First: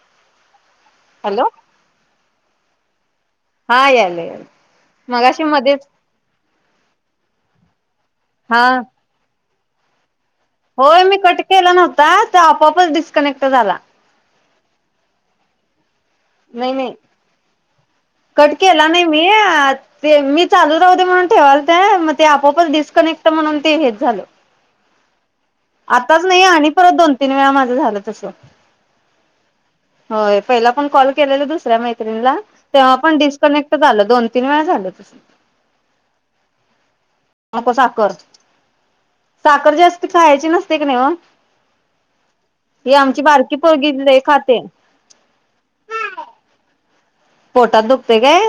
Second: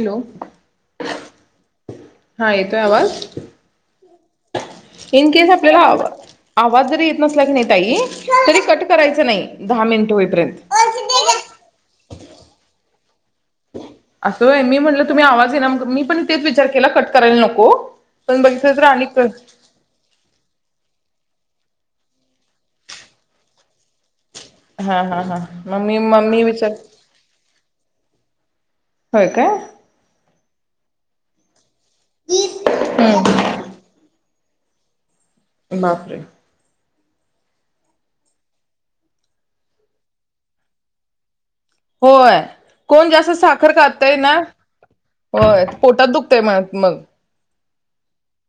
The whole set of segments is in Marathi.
हॅलो हॅलो तोय आवाज हा यायला याला मगाशी इनके स आपल्याला मध्येच आवाज जरी येत नसला की नाय ताई तरी हा कट करायचं नाही. दहा मिनट होईल होय मी कट केला नव्ह हुता तो आपापच डिस्कनेक्ट झाला. होय मी म्हणलं तुम्ही आवाज ये ना मी मी पण तेच विचार नाही केला नाही कट करायला नको. पण कट बघितलं तर केला नाही आणि क मी ते मी चालू [unintelligible] म्हणून ठेवा ल ते आपोपच डिकनेक्ट म्हणून ते हेच झाल. हा हा हा मम्मी आताच मम्मी नाही आणि विचार परत दोन तीन वेळा माझ झाल रिकामा ऑडिओ होय काय [inaudible] होय पहिला पण कॉल केलेला दुसऱ्या मै रिकामा ऑडिओ [inaudible] [unintelligible] हम्म डिसकनेक्ट झाल. दोन तीन वेळा झाल तस बापरे नको साखर. साखर जास्त खायाची नसते कणी ओ? होय कोण जास्त साखर पोरगी खातय लय ना खाते होय पोटात दुखतय म मग पोटात दुखतय काय?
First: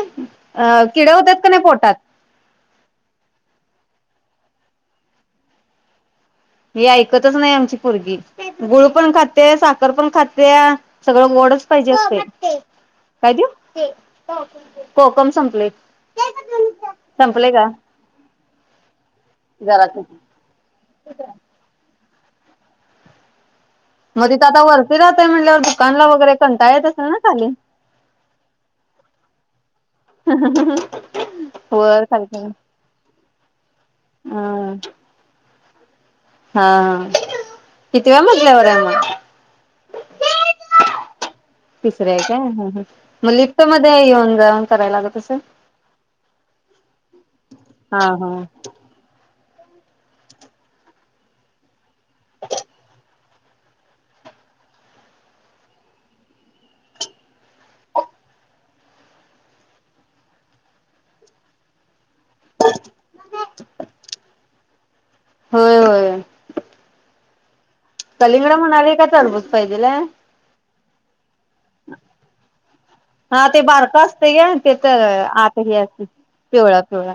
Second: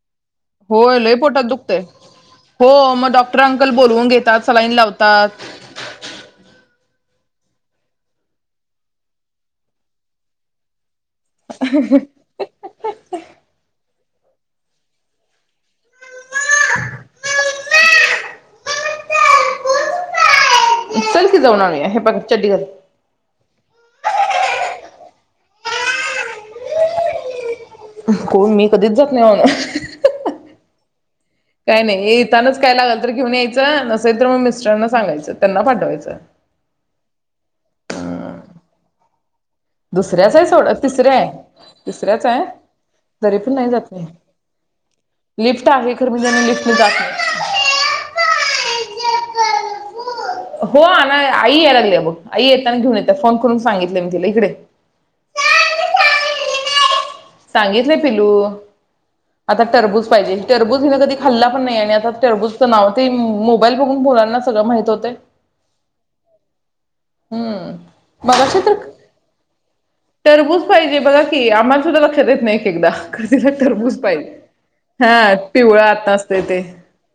अ होय किडे लय होतात पोटात का नाय दुखतय पोटात हो मग डॉक्टर अंकल बोलवून घेतात सलाईन लावतात. हे ऐकतच नाही आमची पोरगी गुळ पण खाते साखर पण खातेया सगळ गोडच पाहिजे असतय काय देऊ? कोकम संपलय संपलय का? जराच चल की जाऊन आणू या हे बघ चड्डी घाल. म तिथ आता वरती राहताय म्हणल्यावर दुकानला वगैरे कंटाला येत असेल ना खाली कोण मी कधीच जात नाय काय नाय वर खाली खाली येतानाच काय ना काय तर घेऊन यायच नसेल तर म मिस्टराना सांगायच त्यांना पाठवायच हा हा कितव्या मजल्यावर हे म दुसऱ्याच आहे सोड तिसऱ्या आहे. तिसऱ्या तिसऱ्याच काय आहे ह ह मग तरी पण लिफ्ट नाही मध्ये जात मी. येऊन जाऊन करायला लागत असेल लिफ्ट आहे खर मी ज लिफ्टने जात नाही हा हा [unintelligible] हो आना आई यायला लागली बघ आई येताना घेऊन येत फोन करून सांगितले मी तिला इकडे ये सांगितल पिलू आता टरबूज पाहिजे टरबूज हिन कधी खाल्ला पण नाये आणि आता टरबुजच नाव ते मोबाईल बघून मुलांना सगळ माहित होतय. होय होय हूं कलिंगड म्हणाले काय सरबत पाहिजेल हाय? टररबूज पाहिजे बघा की आम्हाला सुद्धा लक्षात येत नाही. एक एकदा खरं हा तिला ते बारक टरबूज पाहिजे. असतंय ग ते तर हा आत हे पिवळं असते आता असतंय ते पिवळ्या पिवळ्या.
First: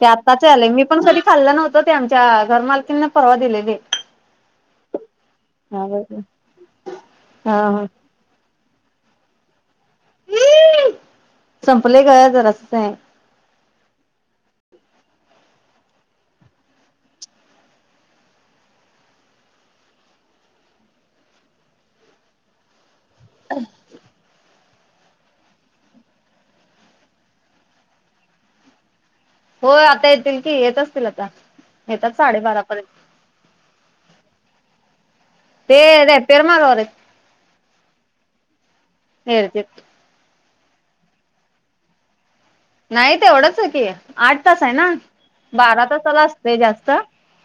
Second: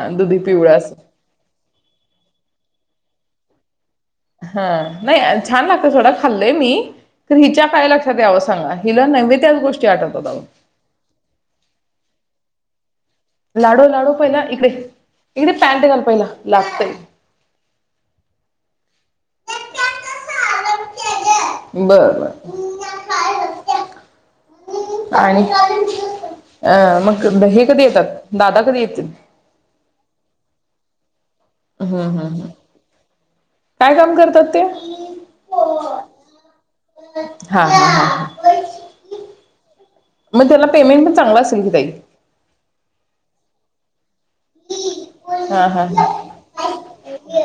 ते दुधी आत्ताच आलेय पिवळं मी असं पण कधी खाल्लं नव्हतं ते आमच्या घर मालकींन परवा दिलेेले हा नाही छान लागतय सोडा, हा खाल्लंय मी. खरं हिच्या हा काय लक्षात यावं सांगा. हिला नवे त्याच गोष् हं संपले ग जरासं साय लाडू, लाडू पहिला इकड ये, इकड ये पॅन्ट घाल पहिला लागतय. बर, बर. [inaudible] आणि अं मग हे कधी येतात दादा कधी येतील? होय आता येतील की येत असतील आता हम्म, येतात हम्म, हम्म. साडेबारापर्यंत काय काम करतात ते? ते ऱ्यांपीयर मागावर हाईत. हां, हां, हां, हां. हेरत्यात मग त्याला पेमेंट पण चांगलं असेल की ताई? नाही तेवढंच आहे की. आठ तास आहे ना? हा हा बारा तासाला असतंय हा जास्त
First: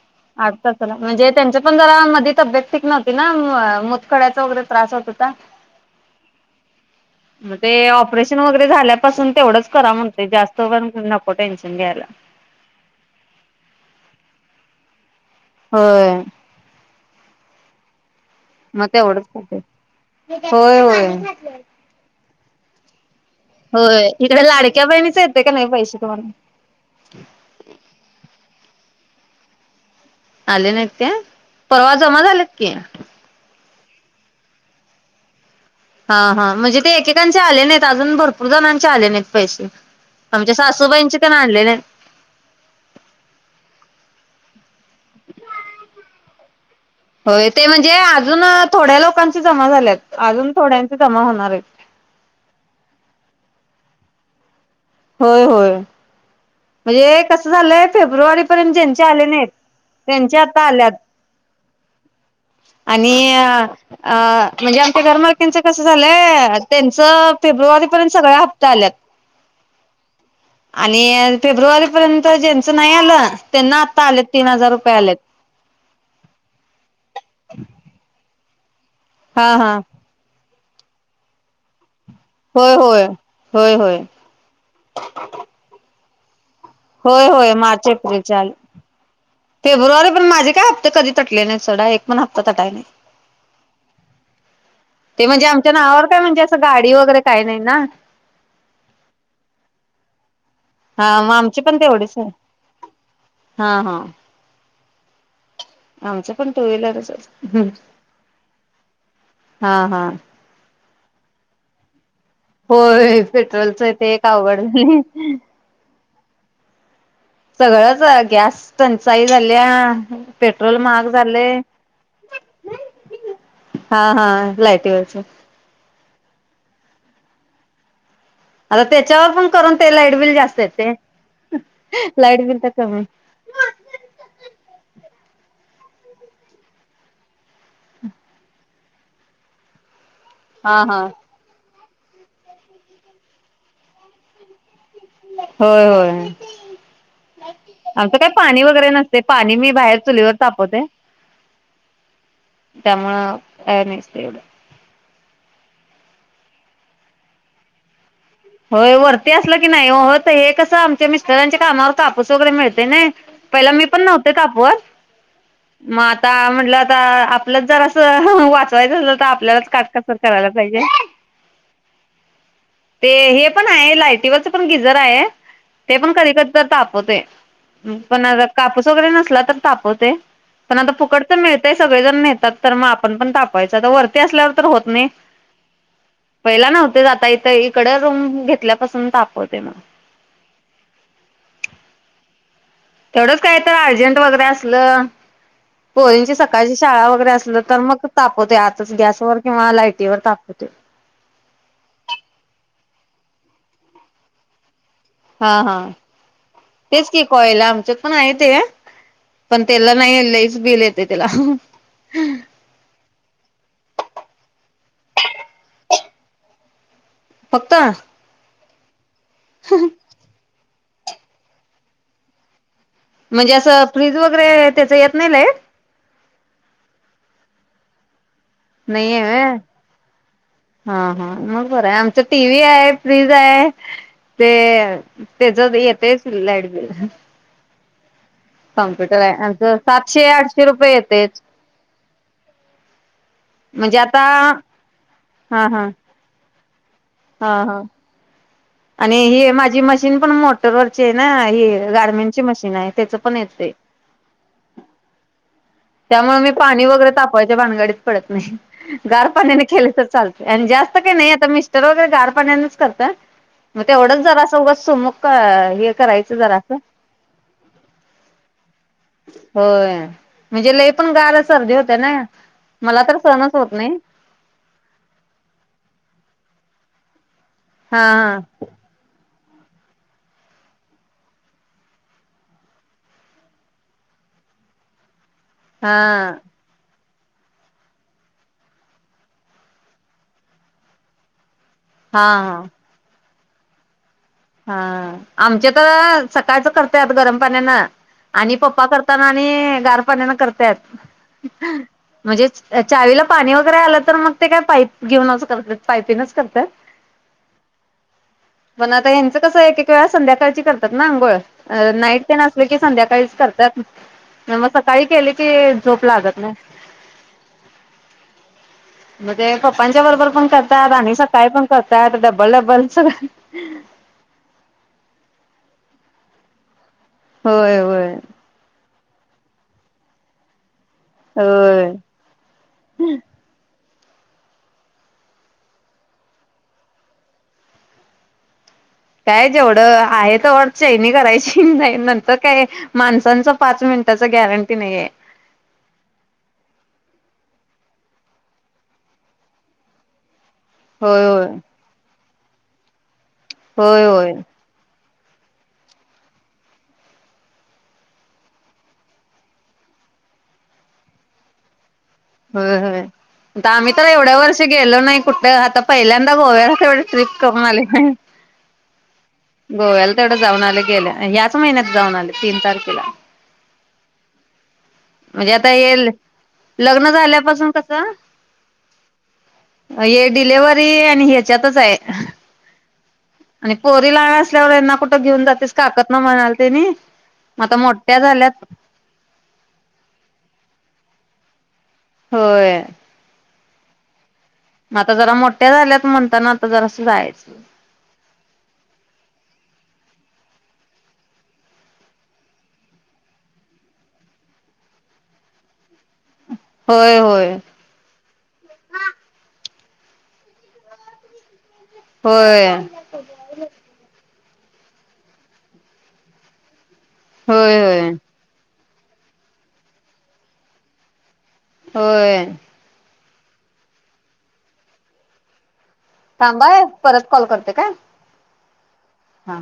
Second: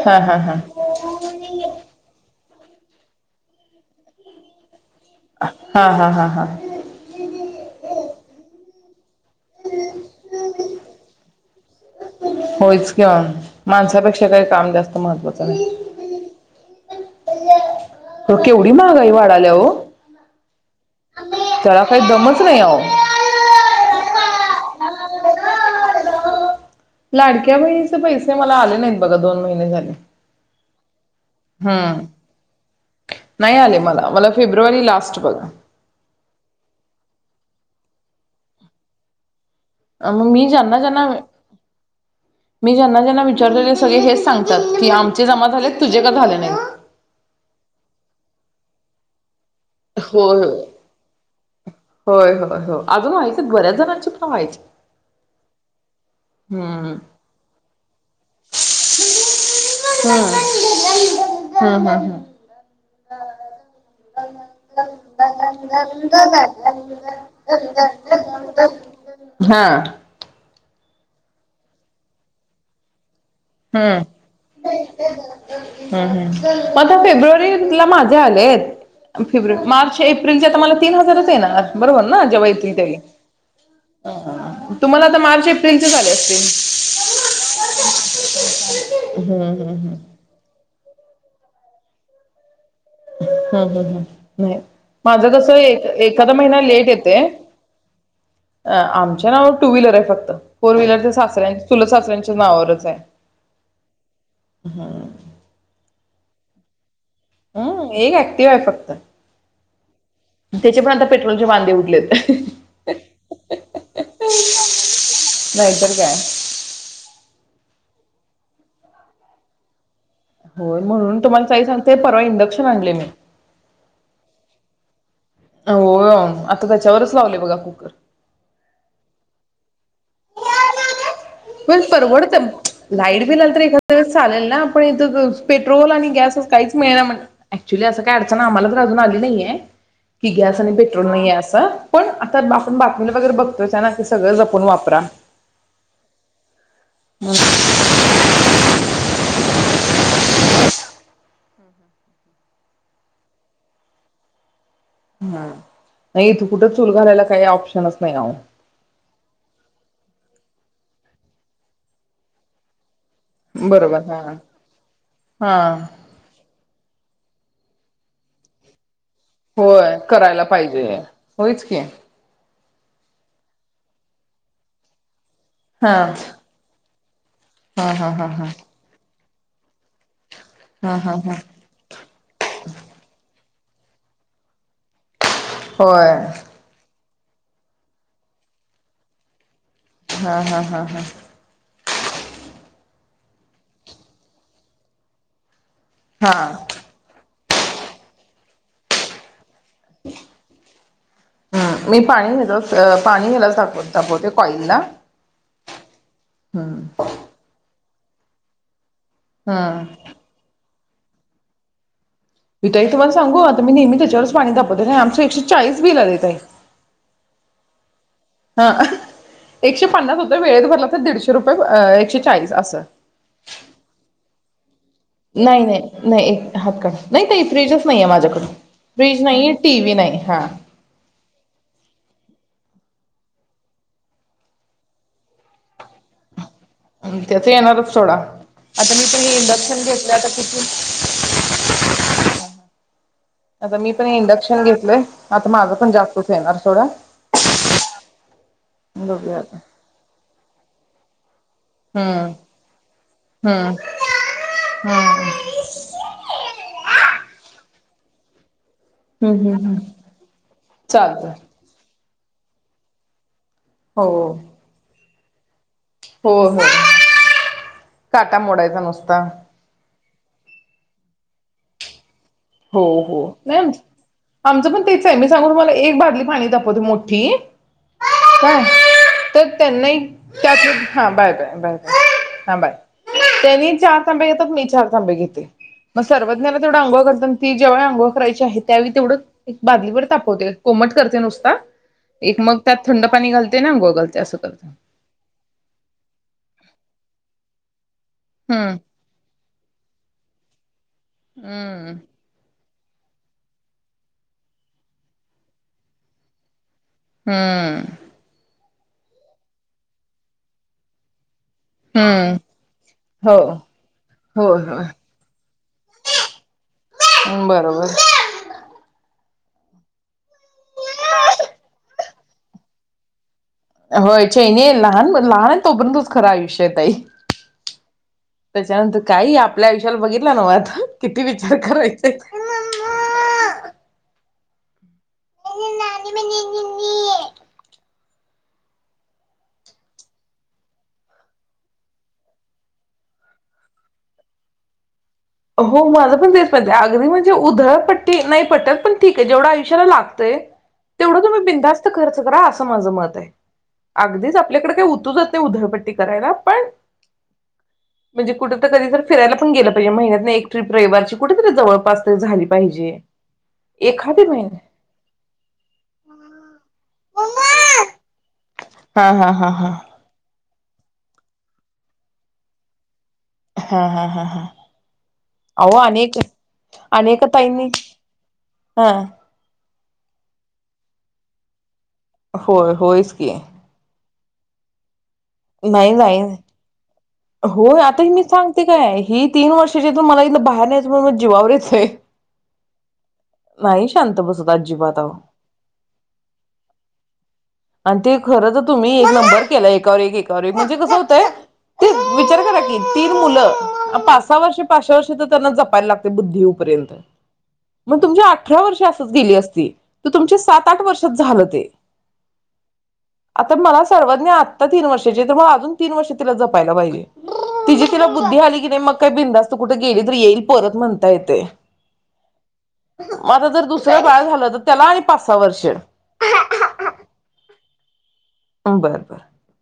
हा हा आठ तासाला म्हणजे त्यांच्या पण जरा मधी तब्येत नव्हतीना मु मुतखड्याचा वगैरे त्रास होत होता हा हा हा हा मग ते ऑपरेशन वैगरे झाल्यात. न तेवढंच करा म्ह जास्त वन [unintelligible] टेनशन घ्याला होयच की ओ माणसापेक्षा काही काम जास्त महत्वा होय. हो केवढी मग महागाई तेवढंच वाढाल्या करते. ओ. होय, होय. त्याला काही दमच नाही आहो. होय इकडे लाडक्या बहिणीच येतंय काय नाही पैसे तुम्हाला? लाडक्या बहिणीचे पैसे मला आले नाही. बघा दोन महिने झाले. आले नाहीत काय? परवा हम्म जमा झालेत की. नाही आले मला, मला फेब्रुवारी लास्ट बघा. हा हा म्हणजे ते एकेकांचे आले नाहीत अजून भरपूर जणांचे आले नाहीत पैसे. अ मग मी आमच्या ज्यांना ज्यांना सासूबाईंचे तेन आणले नाहीत. मी ज्यांना ज्यांना विचारलेले सगळे हेच सांगते ती आमचे जमा झालेत तुझे का झाले ह [inaudible] होय ते म्हणजे अजून थोड्या लोकांच जमा झाल्यात होय अजून थोड्यां जमा होणार आहेत होय होय होय हो अजून [unintelligible] होय होय. हम्म. म्हणजे कसं झालंय फेब्रुवारीपर्यंत ज्यांचे आले नाहीत त्यांचे आता आल्यात हम्म हम्म हम्म. आणि आ म्हणजे आमच्या घर मालक्यांच कस झालंय त्यांच फेब्रुवारीपर्यंत सगळ्या हप्ता आल्यात हम्म हा. आणि फेब्रुवारी पर्यंत ज्यांचं नाई आलं त्यांना आता हम् आलेत तीन हजार रुपये आलेत ह् ह मग आता फेब्रुवारीला माझे आलेत हा फेब्रु हा मार्च च्या एप्रिलच्या मला तीन हजारच येणार. बरोबर ना जेव्हा होय येतील होय होय होय हा हा तुम्हाला आ मार्च एप्रिल चे आलेत [inaudible] होय होय मार्च एप्रिल चे आले हम्म हम्म फेब्रुवारी पर्यंत माझे काय ते कधी तटले नाही सोडा एक पण हप्ता टाकायं नाही हम्म हम्म हम्म नाही ते माझं म्हणजे कस आमच्या नावावर काय एखादा म्हणजे महिना असं लेट गाडी येते वगैरे काही नाही ना आमच्या नाव टू व्हीलर आहे फक्त फोर व्हीलरच्या हा मग सासऱ्यां आमची पण चुलत तेवढीच आहे सासऱ्यांच्या नावावरच आहे हा हा हां आमचं पण टू व्हीलरच हम एक ऍक्टिव्ह आहे फक्त हा हा त्याचे पण आता पेट्रोलचे वांदे उडलेत हे होय पेट्रोलचं ते एक अवघड नाहीतर काय. सगळंच गॅस टंचाई झाल्या पेट्रोल होय महाग म्हणून तुम्हाला झालय ताई सांगते परवा इंडक्शन आणले मी लाईटवरच हो आता त्याच्यावरच लावले बघा कुकर आता त्याच्यावर पण करून ते लाईटबिल जास्त येतय ब परवडत लाईट बिल तर कमी लाईट बि आल तर एखाद्या वेळेस चालेल ना आपण इथ पेट्रोल आणि गॅस काहीच मिळेना ऍक्च्युली असं काय अडचण आम्हाला तर अजून आली नाहीय कि गॅस आणि हा हा पेट्रोल नाही ये अस पण आता आपण बातमीला वगैरे बघतोयचं हैना की सगळं जपून वाप होय होय आमचं काय पाणी वगैरे नसतंय पाणी मी बाहेर चुलीवर तापवते त्यामुळं काय नसतंय एवढं ना [unintelligible] इथं कुठ चूल घालायला काही ऑप्शनच नाही अहो. होय वरती असलं की नई ओ होत हे कसं आमच्या मिस्टरांच्या कामावर कापूस वगैरे मिळतय नई. पहिला मी बरोबर पण हा नव्हते तापवत हा मग आता म्हटलं ता आपलंच जरासं वाचवाय झालं होय करायला पाहिजे होयच की ते हे पण हाय लायटीवरच पण गिजर आहे. हा ते पण कधी कधी तर ताप होतय हा हा पण हा आता हा कापूस वगैरे नसला तरच तापवतय. पण आता हा हा फुकट हा तर मिळतय सगळेजण नेतात तर मग आपण पण ताप व्हयच तर वरती असल्यावर तर होत नाई होय. पहिला नव्हते जात ताई ताई इकड रूम घेतल्यापासून तापवतय मग. हां हां हां हां तेवढंच काय तर अर्जंट वगरे असलं हा पोरींची सकाळची शाळा वगैरे असन तर मग तापवते आतच गॅसवर हा लायटीवर तापवते अ पाणी हेलाचं ताप तापवते कॉईलला हां हां तेच की कॉइल आमच्यात पण आहे ते पण हम्म तेला नाई लईच बिल ये ये त्याला मी ताई तुम्हाला सांगू आता मी नेहमी त्याच्यावरच पाणी तापवते काय आमचं एकशे चाळीस बिल आले ताई [inaudible] हां एकशे पन्नास होतय वेळेत भरला दीडशे रुपये अ एकशे चाळीस असं म्हणजे असं फ्रीज वगैरे त्याच येत लाईट नाही नाही, नाही हात काढ नाही ताई फ्रिजच. नाहीये माझ्याकड. नाही हाय? हा हा मग बरं हाय, आमच्यात टीव्ही हाय फ्रीज आहे ते त्याच्यात येतयच लाईटबी त्याच येणारच थोडा कॉम्प्युटर आहे, आमच सातशे - किती आठशे रुपये येतयच आता मी पण इंडक्शन घेतलय आता हा माझ हा पण जास्तच यायलय आस सोडा. हा हा आणि बघूया ही आता माझी मशीन पण मोटरवर शेनाय ही हम्म गारमेंटची मशीन आहे, त्याच पण येतय. हम्म हम्म त्यामुळे मी पाणी वगैरे तापवायच्या भानगडीत पडत नाही गार हम्म पाण्याने हम्म केले तर चालते आणि जास्त काही नाही चालतंय आता मिस्टर वगैरे गार पाण्यानच करताय? मग हो तेवढंच जरास उगच सोमळ मग. काय हाय? हो हो काटा मोडायचा नुसता होय. म्हणजे लई पण गार सर्दी होते नई हो हो नाही आमच आमच पण तेच आहे मी सांगू मग एक बादली पाणी तापवते मो झी हा [unintelligible] काय तर? त्यांनाही त्यात हा बाय बाय बाय बा हा बाय, त्यांनी चार तांबे घेतात मी चार तांबे घेते. हा मग हा सर्वज्ञा ला तेवढं अंघोळ घाल ती ज्यावेळी आंघोळ करायची आहे, त्यावेळी तेवढच एक बादलीभर तापवते, कोमट करते नुसता हा एक मग हा. त्यात थंड पाणी घाल. ते नाय गोगल हा आमच्या तर, सकाळच करत्यात गरम पाण्यान आणि हम्म पप्पा करताना ते गार पाण्यान करत्यात. हम्म म्हणजेच चावीला पाणी वगैरे आलं तर मग ते काय पाईप घेऊन असं करतात पायपिनच करतात हम्म पण आता कसं एक एक वेळा संध्याकाळची करतात ना अंघोळ अ नाईट ते हम्म नसले की हो संध्याकाळीच करतात होय मग सकाळी होय केले की झोप लागत नाही बरोबर मणज ते पप्पांच्या बरोबर पण करतात आणि स काळी पण करतात डबल डब्बलच होय चिनी लहान लहान आहे तोपर्ंतुच खरं आयुष्यताई होय होय काही आपल्या आयुष्याला बघितलं नव आता किती विचार होय. करायचे? नानमन नि मीे काय जेवढं आहे तेवढं चैनी करायची नाही नंतर काय माणसांच पाच मिनिटाच गॅरंटी नाहीय हो माझं पण तेच माहितीे अगदी म्हणजे उधळ पट्टी नाही पटल पण ठीक आहे जेवढं आयुष्याला लागतंय तेवढं होय तुम्ही होय बिंदास्त करत करा असं माझं मत आहे होय होय अगदीच आपल्याकडे काही उतू जात उधळपट्टी करायला पण म्हणजे कुठ कधी फिरायला पण गेलं पाहिजे महिन्यात एक ट्रप रविवारची कुठेतरी जवळपास तर झाली होय पाहिजे. होय आम्ही तर एखादी एवढ्या महिना वर्षी गेलो नाही कुठे आता पहिल्यांदा गोव्यालाच एवढी ट्रिप करून आलूय हा हा हा हा जाऊन आले गेले याच महिन्यात जाऊन आले तीन तारखेला हा हा हा हा म्हणजे आता अहो येल अनेक लग्न अनेक ताईंनी झाल्यापासून कसं हा हे डिलेवर्हरी आणि ह्याच्यातच आहे होय होयच की तिला असल्यावर घेऊन जातेस काकत ना म्हणाल त्यांनी हो आता मी सांगते काय ही तीन वर्षाची आग मला इथ बाहेर निघायचं म्ह मग जीवावर येतंय होय नाही शांत बसत नाही मग आजिबात आहो आता जरा मोठ्या झाल्यात म्हणताना आता जरा असं जायचं आणि ते खर तर तुम्ही एक नंबर केला एकावर एक तरी म्हणजे कसं होतंय तेच विचार करा की तीन मुलं पाच सहा वर्षे पाच सहा वर्षे तर त्यांना जपायला लागते बुद्धिग होय होय मग तुमच्या अठरा वर्ष असच गेली असती त तुमच्या सात आठ वर्षात झालं ते होय आता मला सर्वज्ञ तीन वर्षाचे मग अजून तीन वर्षला ज पाहिला पाहिजे तिची होय तिला होय बुद्धी झाली की नाही मग काही बिंदास्त तू कुठे गेली तर येईल परत म्हणता येते होय मग आता जर दुसरं बाळ झालं तर त्याला आणि पाच सहा वर्ष थांबाय परत कॉल करते काय ह बर बर हा